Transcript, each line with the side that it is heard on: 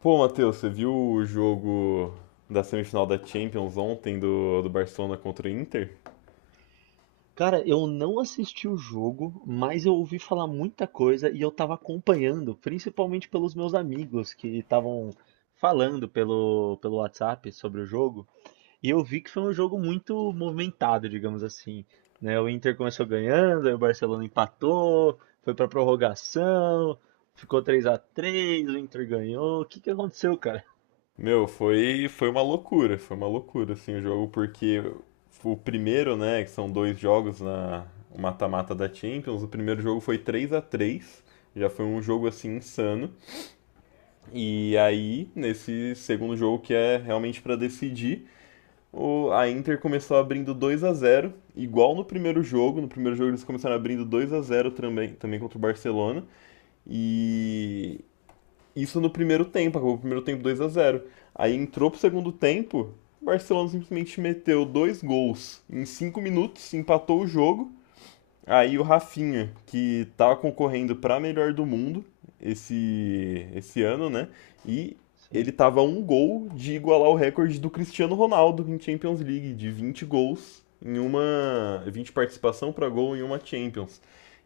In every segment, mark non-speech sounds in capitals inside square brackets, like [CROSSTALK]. left: Pô, Matheus, você viu o jogo da semifinal da Champions ontem do Barcelona contra o Inter?
right: Cara, eu não assisti o jogo, mas eu ouvi falar muita coisa e eu tava acompanhando, principalmente pelos meus amigos que estavam falando pelo WhatsApp sobre o jogo. E eu vi que foi um jogo muito movimentado, digamos assim, né? O Inter começou ganhando, aí o Barcelona empatou, foi pra prorrogação, ficou 3-3, o Inter ganhou. O que que aconteceu, cara?
left: Meu, foi uma loucura, foi uma loucura assim o jogo, porque o primeiro, né, que são dois jogos na o mata-mata da Champions, o primeiro jogo foi 3 a 3, já foi um jogo assim insano. E aí, nesse segundo jogo que é realmente pra decidir, a Inter começou abrindo 2 a zero igual no primeiro jogo. No primeiro jogo eles começaram abrindo 2 a zero também contra o Barcelona. E isso no primeiro tempo, acabou o primeiro tempo 2 a zero. Aí entrou pro segundo tempo, o Barcelona simplesmente meteu dois gols em 5 minutos, empatou o jogo. Aí o Rafinha, que tá concorrendo para melhor do mundo esse ano, né? E ele
right: Sim.
left: tava a um gol de igualar o recorde do Cristiano Ronaldo em Champions League, de 20 gols em uma. Vinte participação para gol em uma Champions.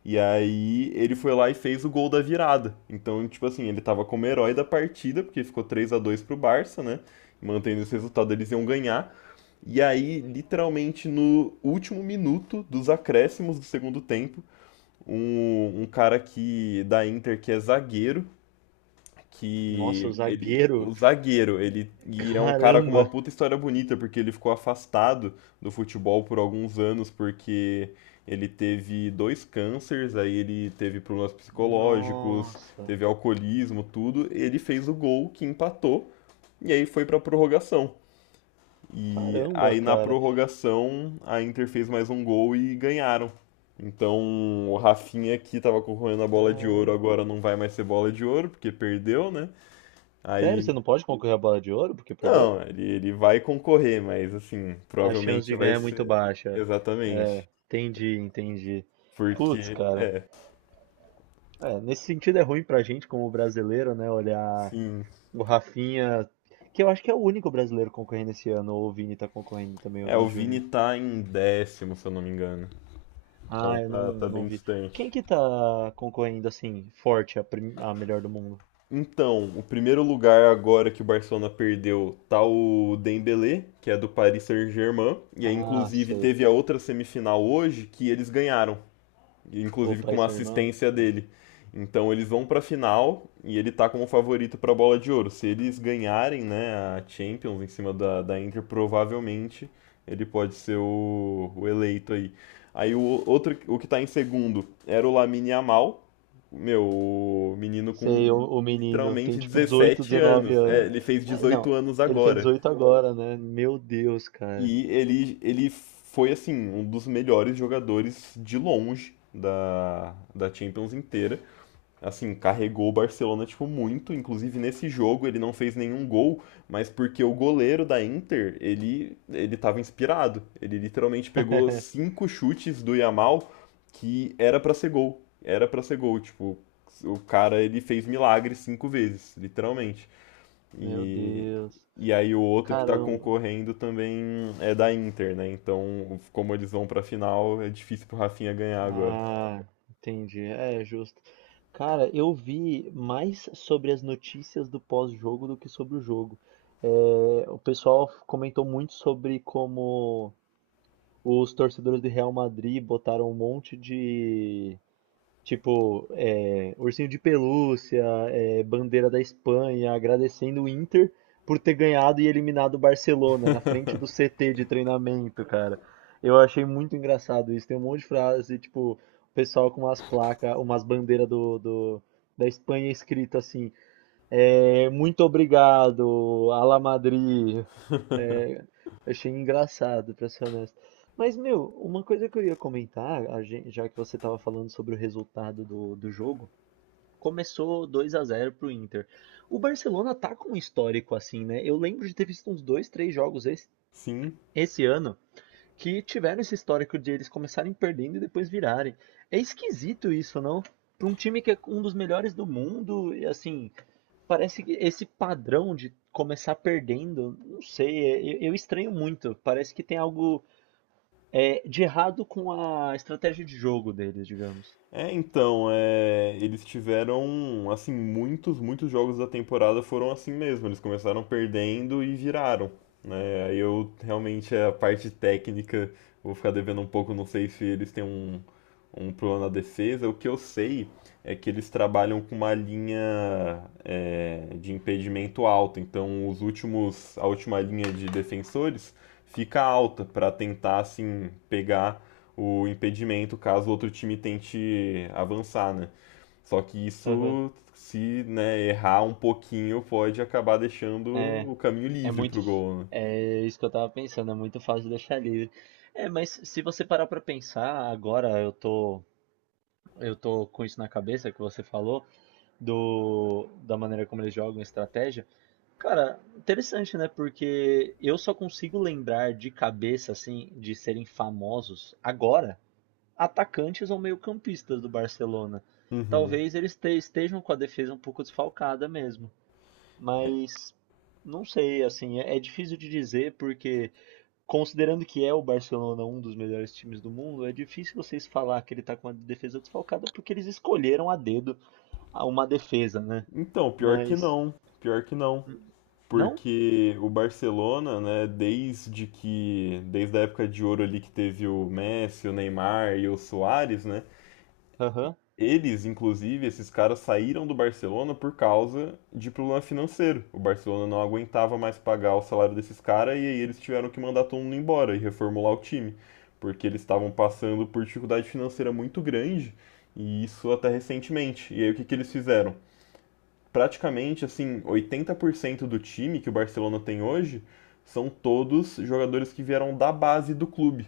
left: E aí ele foi lá e fez o gol da virada. Então, tipo assim, ele tava como herói da partida, porque ficou 3 a 2 pro Barça, né? Mantendo esse resultado, eles iam ganhar. E aí, literalmente no último minuto dos acréscimos do segundo tempo, um cara que da Inter que é zagueiro,
right: Nossa, o
left: que ele,
right: zagueiro.
left: o zagueiro, ele é um cara com uma
right: Caramba.
left: puta história bonita, porque ele ficou afastado do futebol por alguns anos porque ele teve dois cânceres, aí ele teve problemas psicológicos,
right: Nossa.
left: teve alcoolismo, tudo. Ele fez o gol que empatou e aí foi pra prorrogação. E
right: Caramba,
left: aí na
right: cara.
left: prorrogação a Inter fez mais um gol e ganharam. Então o Rafinha que tava concorrendo a bola de ouro
right: Ah,
left: agora não vai mais ser bola de ouro porque perdeu, né?
right: sério,
left: Aí
right: você não pode concorrer à bola de ouro porque perdeu?
left: não, ele vai concorrer, mas assim,
right: A chance
left: provavelmente
right: de
left: vai
right: ganhar é muito
left: ser
right: baixa. É,
left: exatamente.
right: entendi, entendi. Putz,
left: Porque
right: cara.
left: é,
right: É, nesse sentido é ruim pra gente como brasileiro, né? Olhar
left: sim.
right: o Rafinha, que eu acho que é o único brasileiro concorrendo esse ano, ou o Vini tá concorrendo também, o
left: É, o
right: Vini
left: Vini
right: Júnior.
left: tá em décimo, se eu não me engano. Então
right: Ah, eu não,
left: tá, tá
right: não
left: bem
right: vi. Quem
left: distante.
right: que tá concorrendo assim, forte, a melhor do mundo?
left: Então, o primeiro lugar agora que o Barcelona perdeu tá o Dembélé, que é do Paris Saint-Germain, e aí
right: Ah,
left: inclusive
right: sei.
left: teve a outra semifinal hoje que eles ganharam
right: O
left: inclusive com
right: Paris
left: uma
right: Saint-Germain?
left: assistência
right: Tá.
left: dele. Então eles vão para a final e ele está como favorito para a bola de ouro. Se eles ganharem, né, a Champions em cima da Inter, provavelmente ele pode ser o eleito aí. Aí o outro, o que está em segundo era o Lamine Yamal, meu, o menino com
right: Sei, o menino tem
left: literalmente
right: tipo 18,
left: 17
right: 19
left: anos. É,
right: anos.
left: ele fez
right: É, não,
left: 18 anos
right: ele fez
left: agora.
right: 18 agora, né? Meu Deus, cara.
left: E ele foi, assim, um dos melhores jogadores de longe da Champions inteira. Assim, carregou o Barcelona, tipo, muito. Inclusive, nesse jogo, ele não fez nenhum gol, mas porque o goleiro da Inter, ele tava inspirado. Ele literalmente pegou
right: [LAUGHS]
left: cinco chutes do Yamal que era pra ser gol. Era pra ser gol, tipo, o cara, ele fez milagre cinco vezes, literalmente.
right: Meu
left: E,
right: Deus.
left: e aí o outro que está
right: Caramba.
left: concorrendo também é da Inter, né? Então, como eles vão pra final, é difícil pro Rafinha ganhar agora.
right: Ah, entendi. É justo. Cara, eu vi mais sobre as notícias do pós-jogo do que sobre o jogo. É, o pessoal comentou muito sobre como os torcedores do Real Madrid botaram um monte de tipo, é, ursinho de pelúcia, é, bandeira da Espanha, agradecendo o Inter por ter ganhado e eliminado o Barcelona na frente do CT de treinamento, cara. Eu achei muito engraçado isso. Tem um monte de frase, tipo, o pessoal com umas placas, umas bandeiras da Espanha, escrito assim: é, muito obrigado, Ala Madrid, é,
left: [LAUGHS]
right: achei engraçado, pra ser honesto. Mas, meu, uma coisa que eu ia comentar, já que você tava falando sobre o resultado do jogo, começou dois a 0 pro Inter. O Barcelona tá com um histórico assim, né? Eu lembro de ter visto uns dois, três jogos esse,
left: Sim,
right: esse ano que tiveram esse histórico de eles começarem perdendo e depois virarem. É esquisito isso, não? Para um time que é um dos melhores do mundo, e assim, parece que esse padrão de começar perdendo, não sei, eu estranho muito. Parece que tem algo, é, de errado com a estratégia de jogo deles, digamos.
left: é, então, é, eles tiveram, assim, muitos, muitos jogos da temporada foram assim mesmo. Eles começaram perdendo e viraram, né? Aí eu realmente a parte técnica vou ficar devendo um pouco, não sei se eles têm um plano na defesa. O que eu sei é que eles trabalham com uma linha de impedimento alta. Então, a última linha de defensores fica alta para tentar assim pegar o impedimento caso o outro time tente avançar, né? Só que
right: Aham.
left: isso, se né, errar um pouquinho, pode acabar deixando
right: É,
left: o caminho
right: é
left: livre
right: muito.
left: pro gol, né?
right: É isso que eu tava pensando, é muito fácil deixar livre. É, mas se você parar pra pensar, agora eu tô com isso na cabeça que você falou. Do, da maneira como eles jogam estratégia. Cara, interessante, né? Porque eu só consigo lembrar de cabeça, assim, de serem famosos agora, atacantes ou meio-campistas do Barcelona.
left: Uhum.
right: Talvez estejam com a defesa um pouco desfalcada mesmo.
left: É,
right: Mas não sei, assim, é difícil de dizer porque, considerando que é o Barcelona um dos melhores times do mundo, é difícil vocês falar que ele tá com a defesa desfalcada porque eles escolheram a dedo a uma defesa, né?
left: então, pior que
right: Mas.
left: não. Pior que não.
right: Não?
left: Porque o Barcelona, né, desde que. Desde a época de ouro ali que teve o Messi, o Neymar e o Soares, né?
right: Aham.
left: Eles, inclusive, esses caras saíram do Barcelona por causa de problema financeiro. O Barcelona não aguentava mais pagar o salário desses caras e aí eles tiveram que mandar todo mundo embora e reformular o time, porque eles estavam passando por dificuldade financeira muito grande e isso até recentemente. E aí o que que eles fizeram? Praticamente assim, 80% do time que o Barcelona tem hoje são todos jogadores que vieram da base do clube.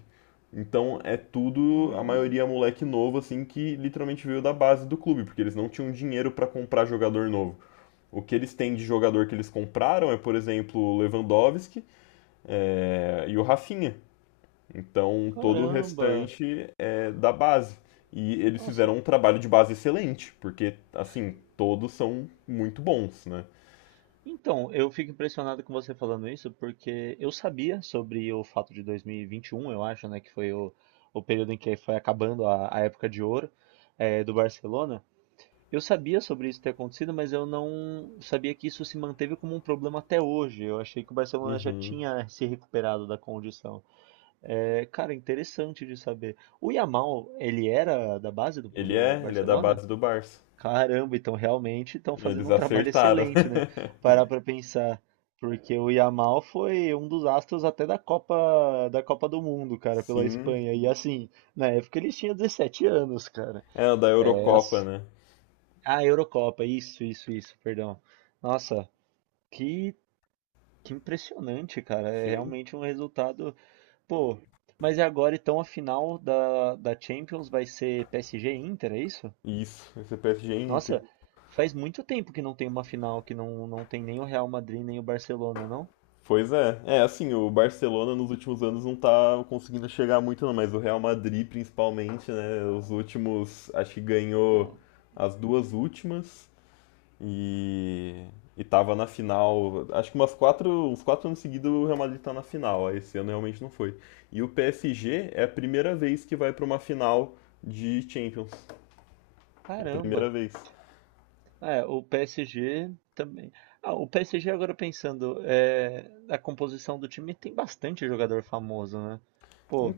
left: Então é tudo, a
right: Ah,
left: maioria é moleque novo assim que literalmente veio da base do clube, porque eles não tinham dinheiro para comprar jogador novo. O que eles têm de jogador que eles compraram é, por exemplo, o Lewandowski e o Rafinha. Então todo o
right: caramba!
left: restante é da base. E eles
right: Nossa.
left: fizeram um trabalho de base excelente, porque assim, todos são muito bons, né?
right: Então, eu fico impressionado com você falando isso, porque eu sabia sobre o fato de 2021, eu acho, né? Que foi o período em que foi acabando a época de ouro, do Barcelona. Eu sabia sobre isso ter acontecido, mas eu não sabia que isso se manteve como um problema até hoje. Eu achei que o Barcelona já
left: Uhum.
right: tinha se recuperado da condição. É, cara, interessante de saber. O Yamal, ele era da base do,
left: Ele
right: do
left: é, ele é da
right: Barcelona?
left: base do Barça.
right: Caramba, então realmente estão fazendo
left: Eles
right: um trabalho
left: acertaram.
right: excelente, né?
left: [LAUGHS]
right: Parar pra pensar. Porque o Yamal foi um dos astros até da Copa do Mundo, cara, pela
left: Sim.
right: Espanha. E assim, na época eles tinham 17 anos, cara.
left: É, da
right: É,
left: Eurocopa, né?
right: ah, Eurocopa, isso, perdão. Nossa, que, que impressionante, cara. É
left: Sim.
right: realmente um resultado. Pô, mas e agora então a final da Champions vai ser PSG e Inter, é isso?
left: Isso, esse é PSG e Inter.
right: Nossa, faz muito tempo que não tem uma final que não tem nem o Real Madrid nem o Barcelona, não?
left: Pois é. É, assim, o Barcelona nos últimos anos não tá conseguindo chegar muito, não, mas o Real Madrid, principalmente, né? Os últimos, acho que ganhou
right: Ah,
left: as duas últimas. E, e tava na final, acho que uns quatro anos seguidos o Real Madrid tá na final, aí esse ano realmente não foi. E o PSG é a primeira vez que vai pra uma final de Champions. É a
right: caramba.
left: primeira vez.
right: É, o PSG também. Ah, o PSG agora pensando, é, a composição do time tem bastante jogador famoso, né? Pô,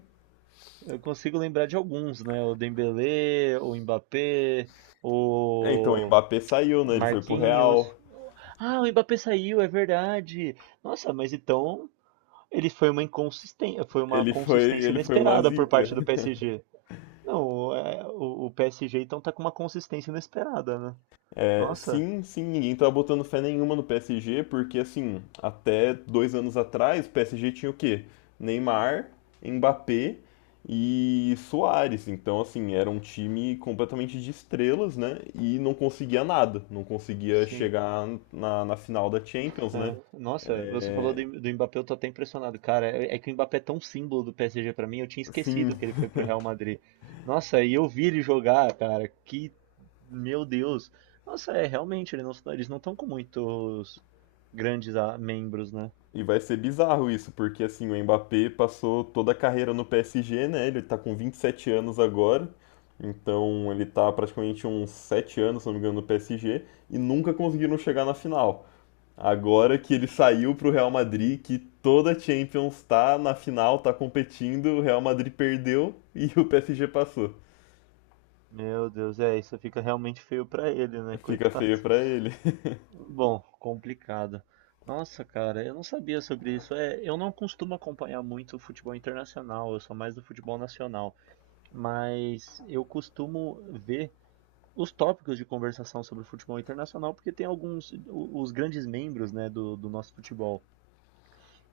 right: eu consigo lembrar de alguns, né? O Dembélé, o Mbappé,
left: É, então o
right: o
left: Mbappé saiu, né? Ele foi pro
right: Marquinhos.
left: Real.
right: Ah, o Mbappé saiu, é verdade. Nossa, mas então ele foi uma inconsistência, foi uma
left: Ele foi,
right: consistência
left: ele foi uma
right: inesperada por
left: zica.
right: parte do
left: [LAUGHS]
right: PSG. Não, é, o PSG então tá com uma consistência inesperada, né?
left: É,
right: Nossa,
left: sim, sim, ninguém tava botando fé nenhuma no PSG, porque assim, até dois anos atrás, o PSG tinha o quê? Neymar, Mbappé e Soares. Então, assim, era um time completamente de estrelas, né? E não conseguia nada, não conseguia
right: sim.
left: chegar na final da Champions, né?
right: É. Nossa, você falou do Mbappé, eu tô até impressionado, cara. É, é que o Mbappé é tão símbolo do PSG pra mim, eu tinha
left: Sim,
right: esquecido que ele foi pro Real Madrid. Nossa, e eu vi ele jogar, cara. Que, meu Deus. Nossa, é realmente, eles não estão com muitos grandes, membros, né?
left: e vai ser bizarro isso, porque assim, o Mbappé passou toda a carreira no PSG, né? Ele tá com 27 anos agora, então ele tá praticamente uns 7 anos, se não me engano, no PSG, e nunca conseguiram chegar na final. Agora que ele saiu pro Real Madrid, que toda a Champions tá na final, tá competindo, o Real Madrid perdeu e [LAUGHS] o PSG passou.
right: Meu Deus, é, isso fica realmente feio pra ele, né, [LAUGHS]
left: Fica
right: coitado.
left: feio pra ele. [LAUGHS]
right: Bom, complicado. Nossa, cara, eu não sabia sobre isso. É, eu não costumo acompanhar muito o futebol internacional, eu sou mais do futebol nacional, mas eu costumo ver os tópicos de conversação sobre o futebol internacional porque tem alguns os grandes membros, né, do nosso futebol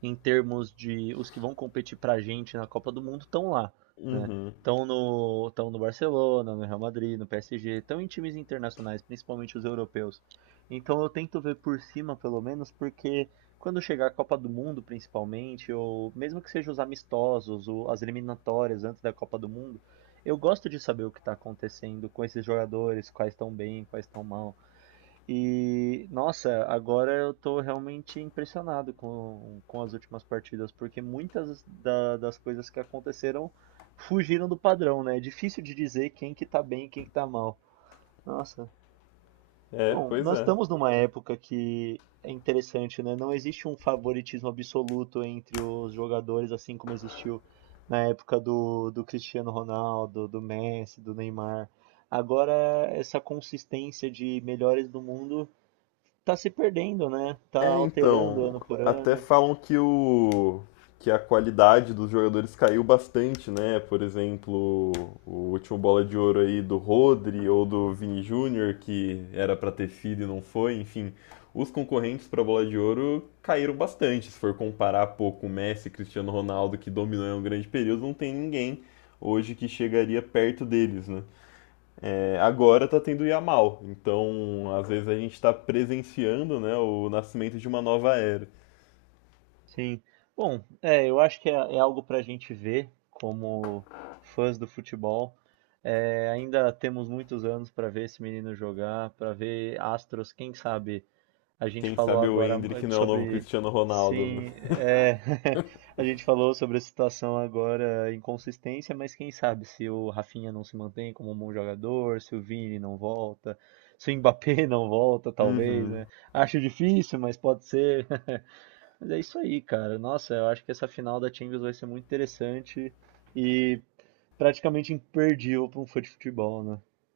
right: em termos de os que vão competir para a gente na Copa do Mundo estão lá, né?
left: Uhum.
right: Estão tão no Barcelona, no Real Madrid, no PSG, estão em times internacionais, principalmente os europeus. Então eu tento ver por cima, pelo menos, porque quando chegar a Copa do Mundo, principalmente, ou mesmo que sejam os amistosos, ou as eliminatórias antes da Copa do Mundo, eu gosto de saber o que está acontecendo com esses jogadores, quais estão bem, quais estão mal, e, nossa, agora eu tô realmente impressionado com as últimas partidas, porque muitas das coisas que aconteceram fugiram do padrão, né? É difícil de dizer quem que tá bem e quem que tá mal. Nossa.
left: É,
right: Bom,
left: pois
right: nós
left: é.
right: estamos numa época que é interessante, né? Não existe um favoritismo absoluto entre os jogadores, assim como existiu na época do Cristiano Ronaldo, do Messi, do Neymar. Agora, essa consistência de melhores do mundo tá se perdendo, né? Tá
left: É,
right: alterando
left: então,
right: ano por
left: até
right: ano.
left: falam que a qualidade dos jogadores caiu bastante, né? Por exemplo, o último bola de ouro aí do Rodri ou do Vini Júnior, que era pra ter sido e não foi, enfim. Os concorrentes pra bola de ouro caíram bastante. Se for comparar pouco o Messi, Cristiano Ronaldo, que dominou em um grande período, não tem ninguém hoje que chegaria perto deles, né? É, agora tá tendo Yamal, então às vezes a gente tá presenciando, né, o nascimento de uma nova era.
right: Sim. Bom, é, eu acho que é algo para a gente ver como fãs do futebol. É, ainda temos muitos anos para ver esse menino jogar, para ver astros, quem sabe. A gente
left: Quem
right: falou
left: sabe o
right: agora,
left: Endrick não é o novo
right: sobre.
left: Cristiano Ronaldo, né?
right: Sim, é. [LAUGHS] A gente falou sobre a situação agora, inconsistência, mas quem sabe se o Rafinha não se mantém como um bom jogador, se o Vini não volta, se o Mbappé [LAUGHS] não volta, talvez,
left: Uhum.
right: né? Acho difícil, mas pode ser. [LAUGHS] Mas é isso aí, cara. Nossa, eu acho que essa final da Champions vai ser muito interessante e praticamente imperdível para um fã de futebol, né?